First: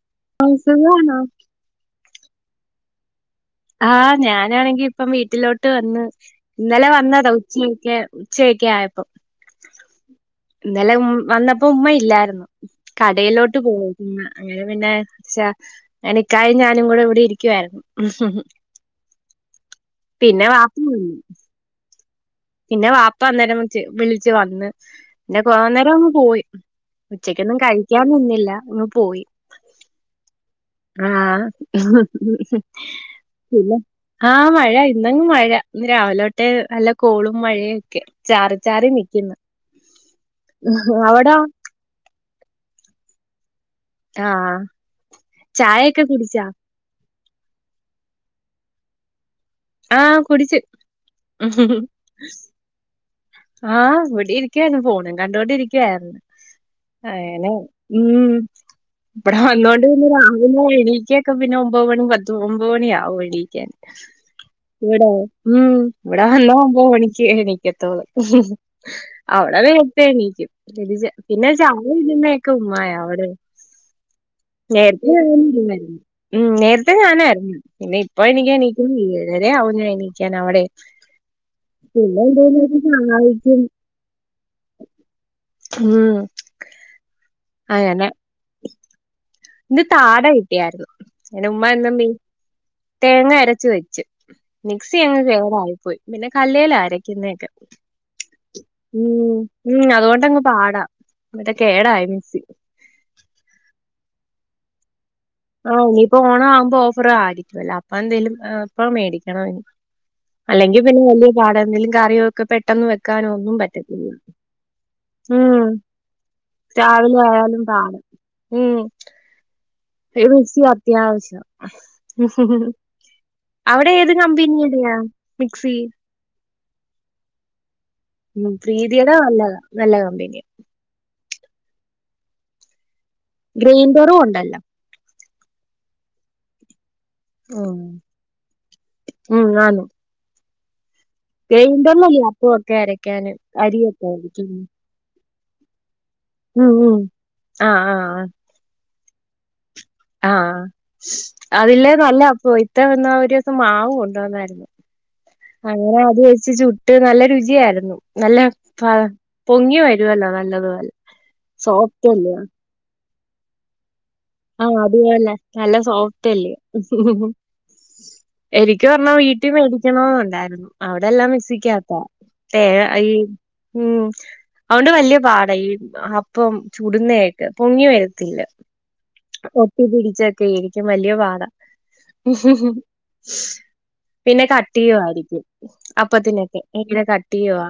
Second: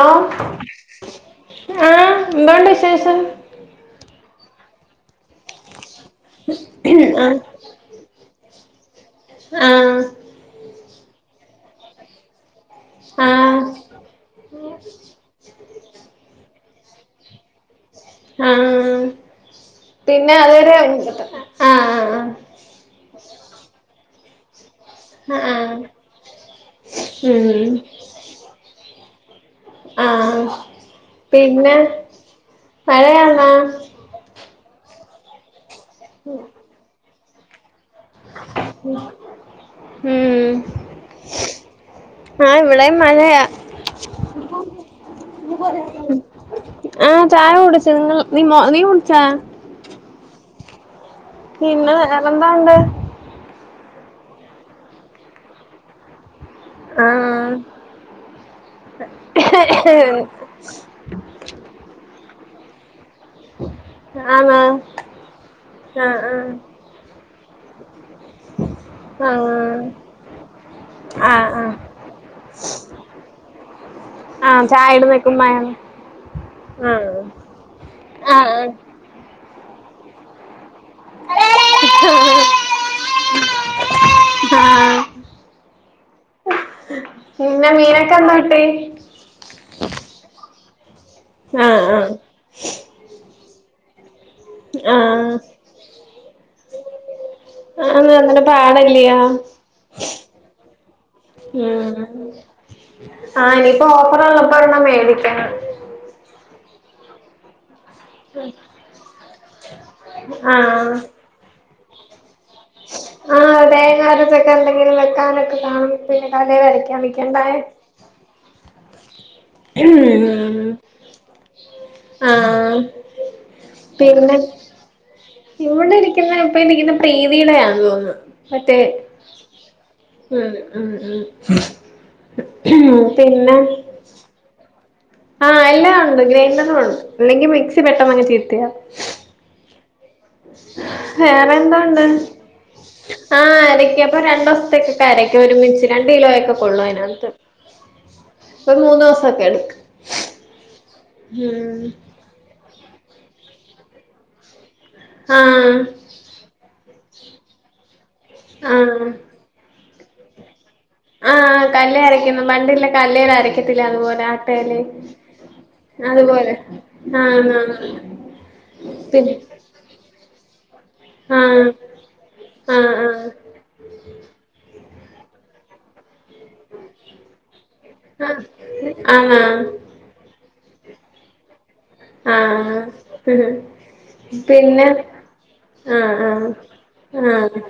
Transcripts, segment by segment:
ആഹ് ആ സുഖാണോ ആഹ് എന്തോണ്ട് വിശേഷം ആഹ് ഞാനാണെങ്കി ഇപ്പം വീട്ടിലോട്ട് വന്ന് ഇന്നലെ വന്നതാ ഉച്ചയ്ക്ക് ഉച്ചക്കെ ആയപ്പൊ ആ ഇന്നലെ ഉം വന്നപ്പോ ഉമ്മ ഇല്ലായിരുന്നു ആ ആ കടയിലോട്ട് പോയിന്ന അങ്ങനെ പിന്നെ ച്ച എനി ഇക്കായും ഞാനും കൂടെ ഇവിടെ ഇരിക്കുവായിരുന്നു ആ പിന്നെ വാപ്പ അതുവരെ വന്നു പിന്നെ വാപ്പ അന്നേരം വിളിച്ചു വന്ന് പിന്നെ ആ പോകന്നേരം അങ്ങ് പോയി ഉച്ചക്കൊന്നും ഉം കഴിക്കാൻ നിന്നില്ല അങ്ങ് പോയി ആഹ് ആഹ് മഴയാണോ പിന്ന ആഹ് മഴ ഇന്നങ്ങു മഴ ഇന്ന് രാവിലൊട്ടെ നല്ല കോളും മഴയൊക്കെ ചാറി ചാറി നിക്കുന്നു ഉം അവിടോ ആഹ് ഇവിടെ മഴയാ ആഹ് ചായൊക്കെ കുടിച്ചാ [unintelligible] ആഹ് ചായ കുടിച്ചു നിങ്ങ നീ നീ കുടിച്ചാ ആഹ് കുടിച്ചു പിന്നെ വേറെന്തോണ്ട് ആഹ് ഇവിടെ ഇരിക്കായിരുന്നു. ഫോണും കണ്ടോണ്ടി ഇരിക്കയായിരുന്നു. ആ അയനെ ഉം ഇവടെ വന്നോണ്ട് പിന്ന [unintelligible] എണീക്കെ തന്നെ പിന്നെ ഒമ്പ മണി പത്ത് ഒമ്പത് മണിയാവും എടീ ആണോ ഇവിടെ ഉം ആ ആ ഇവിടെ വന്നാ ഒമ്പത് മണിക്ക് എണിക്കത്തൊള്ളു അവിടെ വേ നേരെത്തെണീക്കും ആ ആ പിന്നെ ആ ചായ വെക്ക്ന്നൊക്കെ ഉമ്മായ അവിടെ ആ ചായ ഇടുന്ന നേരത്തെ നിക്കുമ്പായാണ് [unintelligible] ഉം നേരത്തെ ആഹ് ഞാനായിരുന്നു പിന്നെ ഇപ്പ ആ ആ എനക്ക്ണീക്കുന്നു ഏഴര ആവുന്ന എണീക്കാൻ അവിടെ പിന്നെന്താ ജോലി ഉം ആഹ് [unintelligible] പിന്നെ അങ്ങനെ മീനൊക്കെ എന്ത്‌ കിട്ടി ഇന്ന് താട കിട്ടിയാര്ന്നു ആഹ് ആഹ് തേങ്ങ അരച്ച് വെച്ച് മിക്സി അങ്ങ് ആഹ് കേടായിപ്പോയി പിന്നെ കല്ലേലാ അരക്കുന്നൊക്കെ ആന്ന് അങ്ങനെ പാടല്ല്യാ മം ഉം അതുകൊണ്ടങ്ങ് പാടാം ഉം കേടായി മിക്സ്സി ആഹ് ഇനിയിപ്പോ ഓഫറുള്ളപ്പോ ഒരെണ്ണം മേടിക്കണം ആഹ് ഇനിയിപ്പോ ഓണം ആവുമ്പോ ഓഫറയിരിക്കും അല്ലേ അപ്പ അപ്പ എന്തേലിലും ഇപ്പ മേടിക്കണഇനി, അല്ലെങ്കിൽ ആഹ് പിന്നെ വലിയ പാട എന്തെങ്കലും കറി ഒക്കെ പെട്ടെന്ന് പെട്ടെന്ന് വെക്കാനും ഒന്നും ആഹ് തേങ്ങ പറ്റത്തില്ല അരച്ചൊക്കെ എന്തെങ്കിലും വെക്കാനൊക്കെ ഉം കാണും പിന്നെ തലേൽ അരക്കാൻ രാവിലെ നിക്കണ്ടായെ ആയാലും ആഹ് മ്മ് ഏത് മിക്സി ഉം അത്യാവശ്യം, ആഹ് അവിടെ ഏത് പിന്നെ കമ്പനിയ ഹലോ ഇവിടെ ഇരിക്കുന്ന ഇപ്പംരിക്കുന്ന ഇപ്പംപ്രീതിയുടെയാണ് തോന്നുന്നു ഉം മറ്റേ പ്രീതിയുടെ നല്ല നല്ല കമ്പനിയ ഉം ഉം ഉം പിന്നെ ചെറവുണ്ടല്ലോ ആഹ് എല്ലാണ്ട് ഗ്രൈൻഡറുണ്ട് അല്ലെങ്കി മിക്സി പെട്ടെന്നങ്ങ് ചീത്തയാവും ഉം ആണ് വേറെ എന്തൊണ്ട്? അപ്പമൊക്കെ അരക്കാന് ആഹ് അരിയൊക്കെ എരക്കിയപ്പോ രണ്ട് അരക്കുന്നെ ദിവസത്തേക്ക് [unintelligible] ഒരുമിച്ച് രണ്ട് കിലോ ഒക്കെ ഉം കൊള്ളും ഉം അതിനകത്ത്. ആഹ് ആഹ് ഇപ്പോ മൂന്ന് ദിവസൊക്കെ എടുക്കും. ആഹ്. ഉം അതില്ലേ നല്ല [unintelligible] വന്നാ ഒരീസം മാവ് കൊണ്ട്‌ വന്നായിരുന്നു. ആഹ് അങ്ങനെ അത് വെച്ച് ചുട്ട് നല്ല രുചിയായിരുന്നു നല്ല പഴ ആഹ് പൊങ്ങി വരുവല്ലോ നല്ലതുപോലെ ആഹ്. കല്ലേ സോഫ്റ്റ് അല്ലയോ അരക്കുന്നു. പണ്ടിള്ള കല്ലേല് അരക്കത്തില്ലേ അതുപോലെ. ആഹ് ആട്ടയില് അത് പോലെ. നല്ല അതുപോലെ സോഫ്റ്റ്ല്ലേ? ആഹ് ആഹ് എനിക്ക് പറഞ്ഞാ പിന്നെ വീട്ടിൽ മേടിക്കണോന്നുണ്ടായിരുന്നു. അവിടെ എല്ലാം ആഹ് മിക്സിക്കകത്താ. തേ ആഹ് ഐ ആഹ് ഉം അതോണ്ട് വല്യ പാടാ ഈ അപ് പ്പം ചൂടുന്നേ ഒക്കെ. പൊങ്ങി വരത്തില്ല. ആഹ് ആണോ ഒട്ടി പിടിച്ചൊക്കെ ഇരിക്കും വല്ല്യേ പാടാ. ആഹ് പിന്നെ കട്ടിയുവായിരിക്കും ആഹ് ആഹ് അപ്പത്തിനൊക്കെ. ഭയങ്കര ആഹ് കട്ടിയുവാ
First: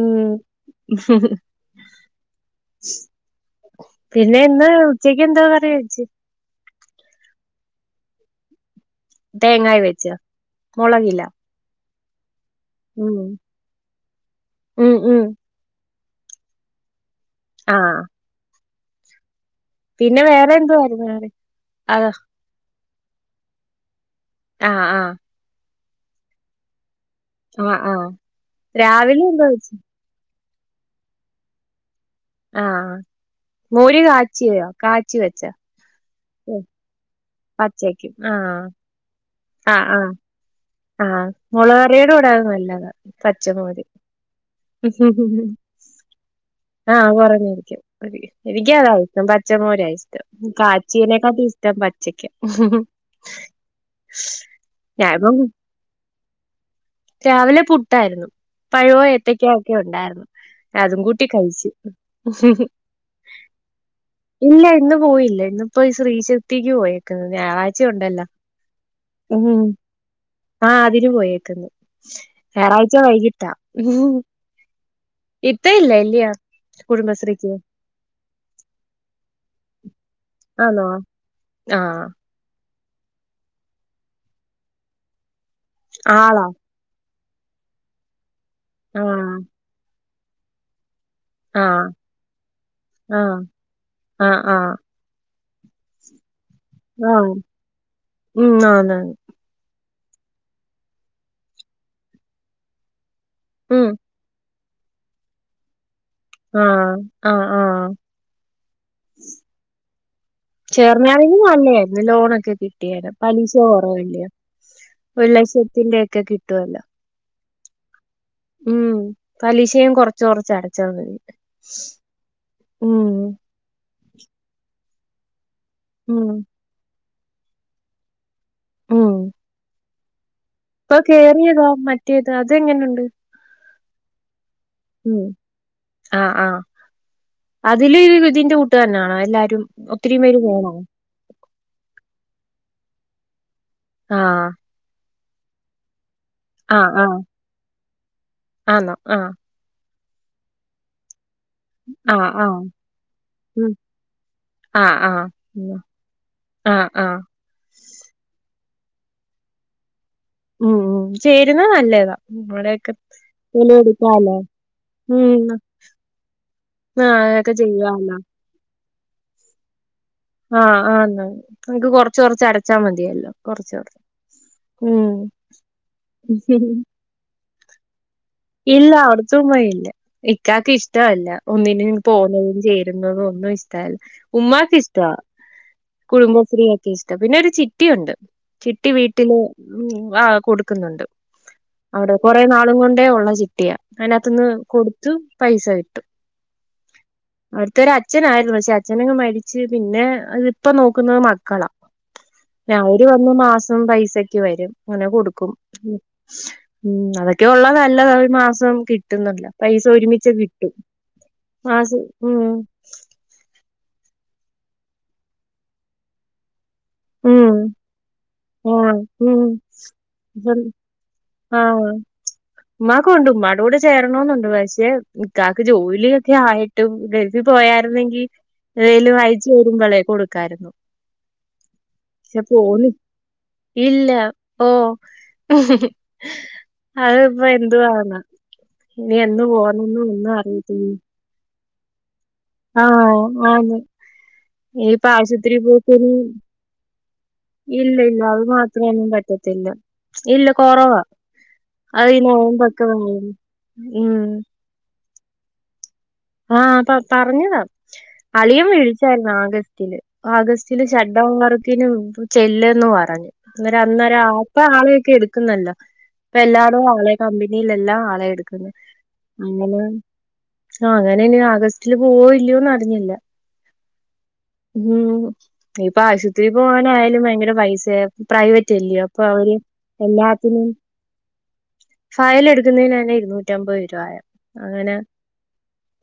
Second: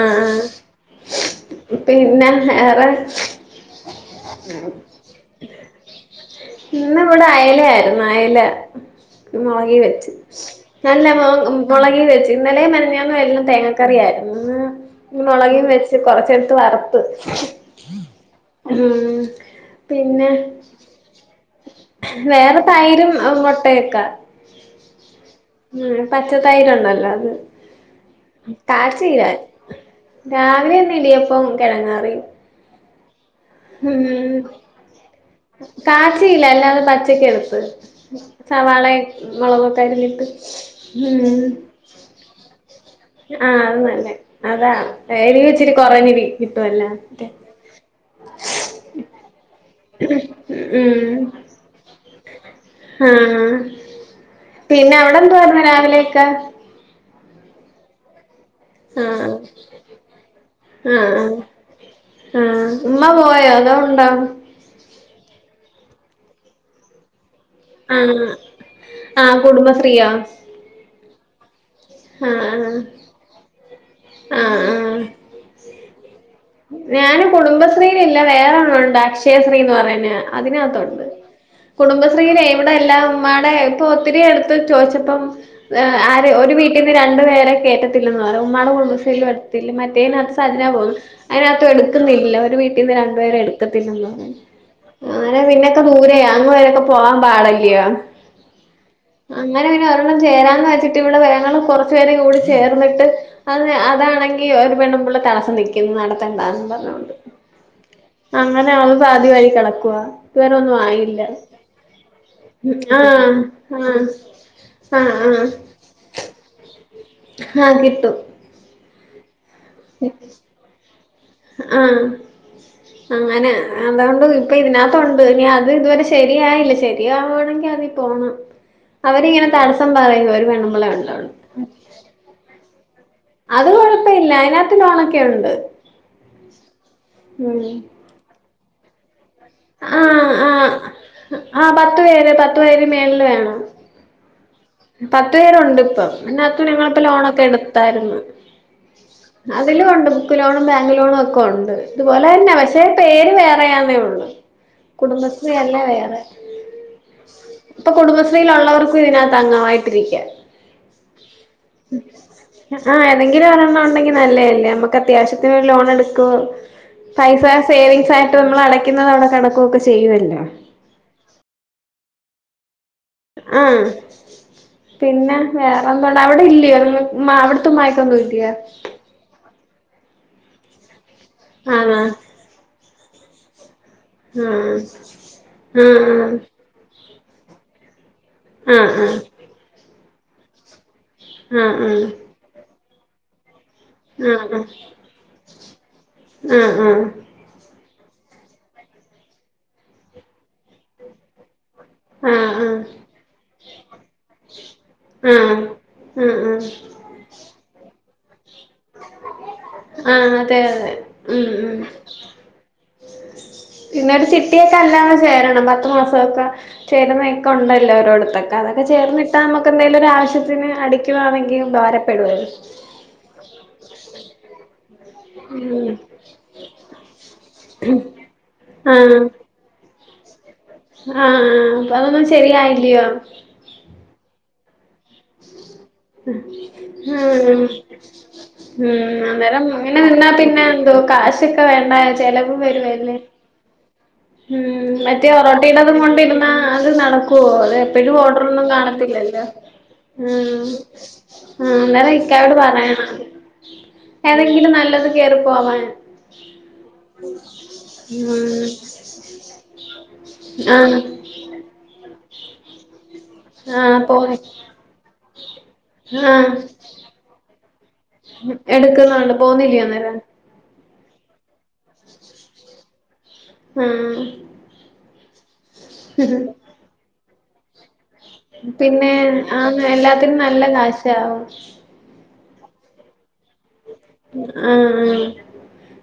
ആഹ് ആഹ് പിന്നെ വേറെ? പിന്നെ ഇന്ന് ഉച്ചക്ക് എന്തോ കറി വെച്ച്? ഇന്ന് ഇവിടെ അയല ആയിരുന്നു. അയല മൊളകി തേങ്ങായി വെച്ച്. വെച്ചോ നല്ല മുളകില്ല മാ ഉം മൊളകി വെച്ചു. ഇന്നലേം മെനഞ്ഞാന്നും ഉം എല്ലാം തേങ്ങാക്കറിയായിരുന്നു. ഉം ഉം ഇന്ന് മൊളകി വെച്ച് കൊറച്ചെടുത്ത് വറുത്ത്. ആഹ് ഉം പിന്നെ വേറെ എന്തുവാരുന്നു വേറെ? വേറെ തൈരും മൊട്ടയൊക്കെ ആഹ് ആഹ് ഉം പച്ച തൈര് ഉണ്ടല്ലോ അത്. ആഹ് ആഹ് കാച്ചിയില്ല രാവിലെ എന്താ വെച്ച്? രാവിലെ ഇന്ന് ഇടിയപ്പം കിഴങ്ങാറി. ആഹ് മോര് കാച്ചിയോ? കാച്ചി വെച്ചോ? കാച്ചിയില്ല. അല്ലാതെ പച്ചയ്ക്ക് എടുത്ത്. പച്ചക്കും ആഹ് സവാളേം ആഹ് മൊളകൊക്കെ ആഹ് അരിഞ്ഞിട്ട് ആഹ് ഉം മുളക് കറിയുടെ കൂടെ അത് നല്ലതാ. ആഹ് അത് പച്ചമോര് നല്ലേ അതാ എരിവ് ഇച്ചിരി കൊറഞ്ഞിരി കിട്ടുവല്ലോ [unintelligible] എനിക്ക്യതാവും. പച്ച മോര ഇഷ്ടം ഉം കാച്ചീനെക്കാട്ടും ഇഷ്ടം പച്ചക്കാ ആഹ് പിന്നെ ഞാനിപ്പം അവിടെന്ത്യേര്ന്ന് രാവിലേക്ക്? [inaudible] രാവിലെ പുട്ടായ്‌ര്ന്നു. പഴോ ആഹ് ഏത്തക്ക്യാ ഒക്കെ ഉണ്ടാര്ന്നു അതും ആഹ് കൂട്ടി ആഹ് കഴിച്ച്. ആഹ് [unintelligible] ഇല്ല ഇന്ന് പോയില്ല്യ ഇന്ന ഇപ്പോ ശ്രീ ചിത്തേക്ക് പോയേക്കാ ഞായറാ ആഹ് ആഹ് കുടുംബസ്രീയോ? ആഹ് അതിന് പോയേക്ക്ന്ന് ആഹ് ഞാറാഴ്ച വൈകിട്ടാ. ആഹ് ആഹ് ഇത്ത ഇല്ല്യല്ല്യേ? ഞാന് കുടുംബസ്രീല്‌ല്ല വേറെന്നുണ്ട് അക്ഷയസ്രീന്ന് പറഞ്ഞ ആന്നോ അതിനത്തുണ്ട്. ആഹ് കുടുംബസ്രീലെ ഇവടെല്ലാംമ്മടെ ഇപ്പൊ ഒത്തിരി അട്ത്ത് ചോയ്ച്ചപ്പം ആര് ആളാ ഒരു വീ ട്ടീന്ന്‌ രണ്ടു പേരെ കേറ്റത്തില്ലന്ന് പറ ഉമ്മാടെ കുടുംബസ്രീ ആഹ് ട്‌ത്തില്ല മറ്റേനത്ത് [unintelligible] അയ്നത്ത് ആഹ് എടുക്കുന്നില്ല ഒരു വീട്ടീന്ന് രണ്ടുപേരെ ആഹ് എട്ക്കത്തില്ലെന്ന് പറഞ്. ആഹ് ആഹ് അനെ പിന്നൊക്കെ ദൂരെയാ അങ് വരൊക്കെ പോവാൻ ആഹ് പാടല്ല്യോ? ഉം ആന്ന് അങ്ങനെ പിന്നെ ഒരെണ്ണം ചേരാന്ന് വെച്ച്ട്ട് ഇവടെ വേങ്ങള് കൊറച്ച് പേരേം കൂടി ചേർന്ന്ട്ട് അത് ഉം അതാണെങ്കി ഒരു പെണ്ണുംപുള്ള തടസ്സം നിക്കുന്നു നടത്തണ്ടന്ന് ആഹ് പർഞ്ഞോണ്ട്. ആഹ് ആഹ് അങ്ങനെ അത് പാതി വഴി കെടക്കുവ ഇതുവരെ ഒന്നും ആയി [unintelligible] ലോണൊക്കെ കിട്ട്യാലോ പലിശ ആഹ് കൊറവല്ല്യോ ആഹ് ഒരു ആഹ് ലക്ഷത്തിന്റെ ഒക്കെ കിട്ടുവല്ലോ? ആഹ് കിട്ടും. ഉം പലിശയും കൊറച്ച് കൊറച്ച് അടച്ച മതി ഉം. അതോണ്ട് ഇപ്പൊ ഇതിനത്ത് ഉണ്ട് ഇനി അത് ഇതുവരെ ഉം ശരിയായില്ല ശരിയാവാണെങ്കി അതി പോണം. ഉം അവരിങ്ങനെ തടസ്സം പറയും ഒരു പെണ്ണും ഇപ്പൊ കേറിയതോ മറ്റേത് അതെ ങ്ങനെ ഉണ്ട്? അത് കൊയപല്ല്യ അയ്ന ഉം ആഹ് ആഹ് അതില് ഇതിന്റെ കൂട്ട്കാരണാണോ എല്ലാരും? ഒത്തരി ആഹ് പേര് ആഹ് പോണോ? ആഹ് പത്ത് പേര് പത്ത് പേര് മേല്ല് വേണം. ആഹ്. പത്ത് പേരുണ്ട് ഇപ്പം അതിനത്ത് ഞങ്ങളിപ്പോ ലോണൊക്കെ എട്ത്തായിര്ന്ന്. ആണോ ആഹ് അതിലും ഉണ്ട് ബുക്ക് ലോണും ബാങ്ക് ലോണും ഒക്കെ ഒ ഇതുപോലെ ആഹ്, തന്നെ ആഹ്. പക്ഷേ പേര് ഉം. വേറെയാന്നേ ഒള്ളു ആഹ്, ആഹ്. ഉം. കുടുംബശ്രീയല്ലേ വേറെ ആഹ് ആഹ്. ഇപ്പൊ കുടുംബ സ്രീലുള്ളവർക്കും ഇതിനത്ത് അംഗമായിട്ടിരിക്ക്യാ. ഉം ഉം ചേരുന്ന നല്ലതാ ഇവടെ ഒക്കെ ആഹ് ഏതെങ്കിലും [unintelligible] ഒരെണ്ണം ഉണ്ടെങ്കി എടുക്കാലോ നല്ലതല്ലേ നമുക്ക് അത്യാവശ്യത്തിന് ലോൺ എടുക്കും ആഹ് പൈസ അതൊക്കെ സെവിൻസാ ചെയ്യാലോ. ണ്ട് നമ്മള് അടക്കുന്നത് അവടെ കെടക്കോക്കെ ചെയ്യല്ലോ. ആഹ് ആന്ന് ഇൻക്ക് കൊർച്ച് കൊർച്ച് അടച്ചാ മതിയല്ലോ. കൊറച്ച് ആഹ് കൊറച്ച്. ഉം. പിന്നെ വേറെന്തണ്ട അവിടെ ഇല്ല്യേ [unintelligible] മാവ് ത്തും മായസൊന്നും ഇല്ല്യ ഇല്ല അവിടത്തമ്മയില്ല ഇക്കാക്ക് ഇഷ്ടമല്ല ഒന്നിന് ആണോ പോന്നതും ചേരുന്നതും ഒന്നും ഇഷ് ടല്ല ഉമ്മാക്ക് ആഹ് ഇഷ്ട ആഹ് കുടുംബശ്രീ ഇഷ്ട പിന്നെ ഒരു ചിട്ടിയുണ്ട് ചിട്ടി ആഹ് വീട്ടില് ഉം ഉം വാ കൊടുക്കുന്നുണ്ട് ആഹ് ആഹ് അവിടെ കൊറെ നാളും കൊണ്ടേ ഒള്ള ചി ട്ടിയ ആഹ് അയിനത്ത്ന്ന് ആഹ് ആഹ് കൊടുത്തു പൈസ കിട്ടും ആഹ് ആഹ് ആഹ് അവിടുത്തെ ഒരു അച്ഛനായിരുന്നു പക്ഷെ അച്ഛനങ്ങ് മരിച്ച് പിന്നെ അതി ഇപ്പ നോക്കുന്നത് മക്കളാ ആഹ് ആഹ് അവര് വന്ന് മാസം പൈസക്ക് വരും അങ്ങനെ കൊടുക്കും ആഹ് ഉം ആഹ് ആഹ് ഉം അതൊക്കെ ഉള്ളതു നല്ലതാ ഒരു മാസം കിട്ടുന്നല്ല പൈസ ഒരുമിച്ച് ആഹ് അതെ കിട്ടും അതെ ഉം ഉം മാസം ഉം പിന്നെ ചിട്ടിയൊക്കെ എല്ലാരും ചേരണം പത്തു മാസക്കെ ചേരുന്നതൊക്കെ ഉം ഉണ്ടല്ലോ ഓരോട്ത്തൊക്കെ അതൊക്കെ ആഹ് ഉം ചേർന്നിട്ടാൽ നമുക്ക് എന്തെങ്കിലും ഒരു ആവശ്യത്തിന് അടിക്കുവാണെങ്കിൽ ഉപകാര പ്പെടുവല്ലോ ഉമ്മാക്കുണ്ട് ഉമ്മായുടെ കൂടെ ചേരണെന്നുണ്ട് പക്ഷേ ഇക്കാക്ക് ഉം ജോലിയെ ത്തേ ആയിട്ടും ഗൽഫിൽ പോയാര്ന്നെങ്കി എന്തേലും ആഹ് അയച്ച് തരുബളേ കൊടുക്കായിര്ന്നു ആഹ് അപ്പൊ അതൊന്നും ശെരിയായില്ല്യോ ഇല്ല പോ അതിപ്പോ ഉം എന്തുവാന്നാ ഇനി ഉം എന്ന് പോണംന്ന് ഒന്നും അറിയത്തില്ല ത്തെക്കെ വേണ്ടായോ ചെലവും ആഹ് ആന്ന് ഉം ഇനിയിപ്പ മറ്റേ ആശുപത്രി ഒറോട്ടീടതും പോക്കും കൊണ്ടിരുന്ന അത് നടക്കുവോ അത് എപ്പഴും ഇല്ലയില്ല അത് മാത്രം പറ്റത്തി തില്ല ആഹ് ആഹ് അന്നോരം അത് ഈ ഇക്കാനോട് നോമ്പൊക്കെ വന്ന് പറയണത് ഉം ഏതെങ്കിലും നല്ലത് കേറിപ്പോവാന് ആഹ് അപ്പ പറഞ്ഞതാ ഉം അളിയൻ വിളിച്ചായിരുന്നു ആഗസ്റ്റില് ആഗസ്റ്റില് ആഹ് ഷഡ് ഡൗൺ വർ ക്കിനും ചെല്ലന്ന് പറഞ്ഞു അന്നേരം ആഹ് അന്നേരം പോന്ന് ആപ്പ ആളൊക്കെ എടുക്കുന്നല്ലോ ഇപ്പ ആഹ് എല്ലാറൂം ആളെ കമ്പനിയിലെല്ലാം ആളെ എട്ക്കുന്നെ എടുക്കുന്നുണ്ട് അങ്ങനെ പോന്നില്ലയോ അന്നേരം ആഹ് അങ്ങനെ ഇനി ആഗസ്റ്റില് പോവോ ഇല്ല്യോന്ന് അറിഞ്ഞില്ല ആഹ് ഉം ഇപ്പൊ ആശുപത്രി പോവാനായാലും വയങ്കര പൈസേ പ്രൈവറ്റ് അല്ലിയോ പിന്നെ അപ്പൊ അവര് ആന്ന് നല്ല എല്ലാത്തിനും കാശാവും ഫയലെടുക്കുന്നയിനെന്നെ ഇരുന്നൂ ആഹ് ആഹ്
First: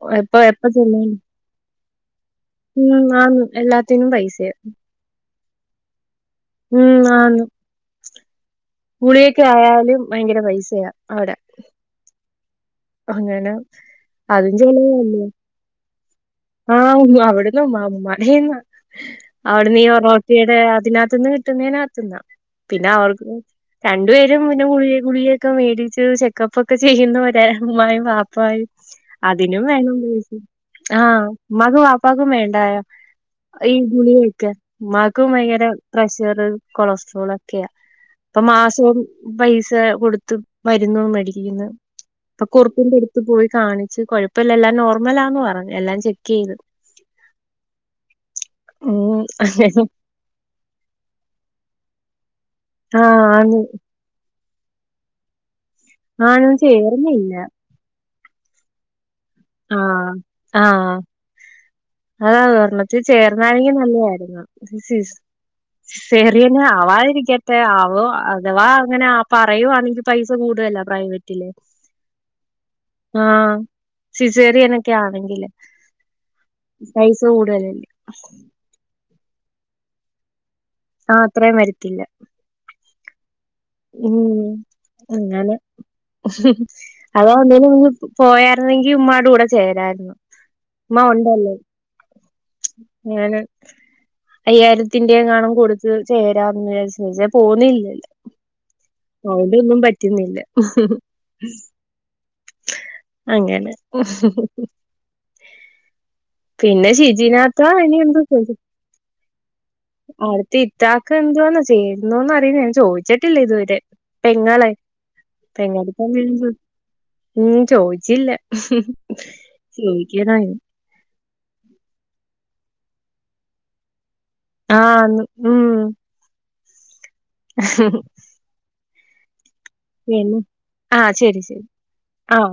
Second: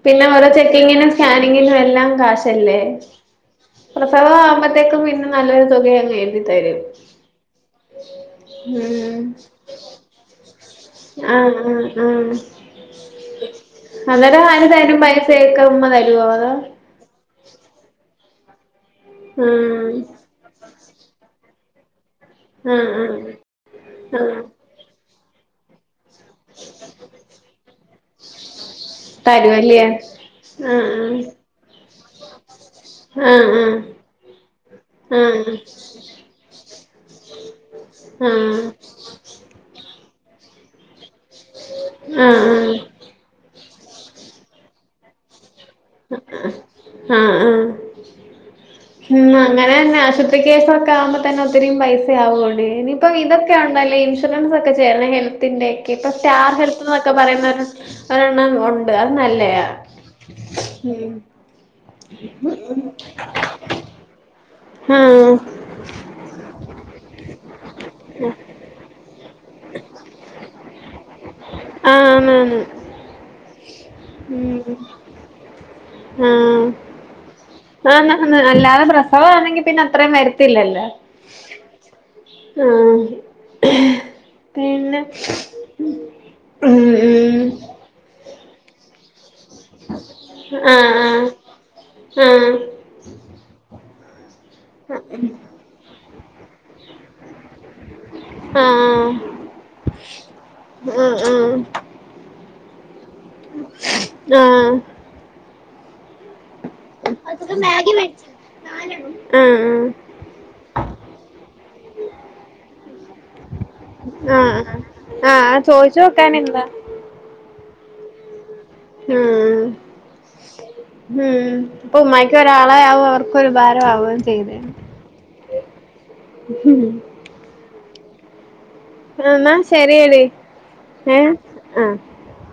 പിന്നെ എപ്പ ഓരോ എപ്പ ചെക്കിങ്ങിനും ചെല്ലാൻ സ്കാനിങ്ങിനും എല്ലാം കാശല്ലേ? ഉം ആന്ന് എല്ലാത്തിനും പ്രസവ പൈസയാ ആവുമ്പോത്തേക്കും പിന്നെ നല്ലൊരു തുക അങ്ങ് എഴ്തി തരും ഉം ആന്ന് ഉം ഗുളികക്ക് ആയാലും ഭയങ്കര പൈസയാ അവിടെ ആഹ് ആഹ് ആഹ് അങ്ങനെ അന്നേരം അതും ആര് തരും ചയ്യലല്ലേ പൈസയൊക്കെ ഉമ്മ തരുവോ അതോ ആഹ് അവടെ ല്ലോം ഉമ്മ ഉമ്മാടെന്ന അവിട്ന്നീ ആഹ് റൊട്ടീടെ അതിനകത്ത്ന്ന് തിന്നേനകത്ത്ന്നാ പിന്നെ ആഹ് അവൾക്കും ആഹ് രണ്ടുപേരും ആഹ് പിന്നെ ഗുളിക ഗുളിയൊക്കെ മേടിച്ചു ചെക്കപ്പ് ഒക്കെ ചെയ്യുന്നവരാ ഉമ്മായും വാപ്പായും അതിനും തരുവല്ലേ വേണം പൈസ ആഹ് ഉമ്മാക്കും വാപ്പാക്കും വേണ്ടായോ ആഹ് ആഹ് ഈ ഗുളികൊക്കെ ഉമ്മാക്കും ആഹ് വയങ്കര പ്രഷർ കൊളസ്ട്രോൾ ഒക്കെയാ ഇപ്പൊ ആഹ് മാസവും പൈസ കൊടുത്ത് മരുന്നു മേടിക്കിന്നു ആഹ് അപ്പൊ ആഹ് കുറുപ്പിന്റെടുത്ത് പോയി കാണിച്ച് കൊഴപ്പല്ല എല്ലാം നോർമലാന്ന് പറഞ്ഞു എല്ലാം ചെക്ക് ചെയ്തു ആഹ് ആഹ് ഉം [unintelligible] കേസൊക്കെ ആവുമ്പോ തന്നെ ഒത്തിരി പൈസയാവോഡീ ഇനിയിപ്പം ആഹ് ഇതൊക്കെ ആന്ന് ഒണ്ടല്ലോ ഇ ഇൻഷുറൻസ് ഒക്കെ ചേരണം ഹെൽത്തിന്റെയെക്കെ ഇപ്പോ ആന്ന് സ്റ്റാർ ഹെൽത്ത് എന്നൊക്കെ ചേർന്നില്ല പറയുന്ന ഒരു ഒരെണ്ണം ഒണ്ട് അത് നല്ലയാ ആഹ് ആഹ് ഉം അതാ ഒരണ്ണത്തി ചേർന്നാരെങ്കി നല്ലതാരുന്നു ആഹ് [unintelligible] ആവാതിരിക്കട്ടെ ആവോ അഥവാ അങ്ങനെ പറയുവന്നെങ്കിൽ പൈസ കൂടുതലാ പ്രൈവറ്റില് ആഹ് ആന്നാന്ന് ആഹ് ഉം സിസേറിയനൊക്കെ ആണെങ്കില് പൈസ കൂടുതലല്ലേ ആഹ് ആഹ് അല്ലാതെ പ്രശ്ന അത് ആണെങ്കി പിന്നെ അത്രയും വരത്തില്ലല്ലോ ആഹ് അത്രേം വരത്തില്ല ആഹ് ഉം പിന്നെ അങ്ങനെ ഉം അതാവുന്നെന് ഉം മുന്നേ പോയാരുന്നെങ്കി ഉമ്മാടെ കൂടെ ചേരാരുന്നു ഉമ്മ ആഹ് ഒണ്ടല്ലോ ആഹ് ഞാന് അയ്യായിരത്തിന്റെ എങ്ങാണം കൊടുത്ത് ചേരാന്ന് വിചാരിച്ച പോന്നില്ലല്ലോ ആഹ് ആഹ് അതൊണ്ടൊന്നും പറ്റുന്നില്ല ആഹ് ആഹ് അങ്ങനെ ആഹ് ആഹ് പിന്നെ [unintelligible] ഇനി എന്ത ആഹ് ആഹ് ആടുത്തെ ഇത്താക്ക് എന്തുവാന്ന ചേരുന്നോന്ന് അറിയില്ല ഞാൻ ചോയിച്ചിട്ടില്ല ഇതുവരെ ആഹ് പെങ്ങളെ ആഹ് പെങ്ങളടുത്ത് എന്തെങ്കിലും ചോദി- ചോയ്ചോക്കാനെന്താ ഉം ചോയിച്ചില്ല ഉം [unintelligible] ഉം ഇപ്പ ഉമ്മായിക്ക് ഒരാളെ ആവും അവർക്കൊരുപകാരാവു ആവൂ ആഹ് ഉം ആഹ് എന്നാ ശരിയടി ഏഹ് ആഹ് ആഹ്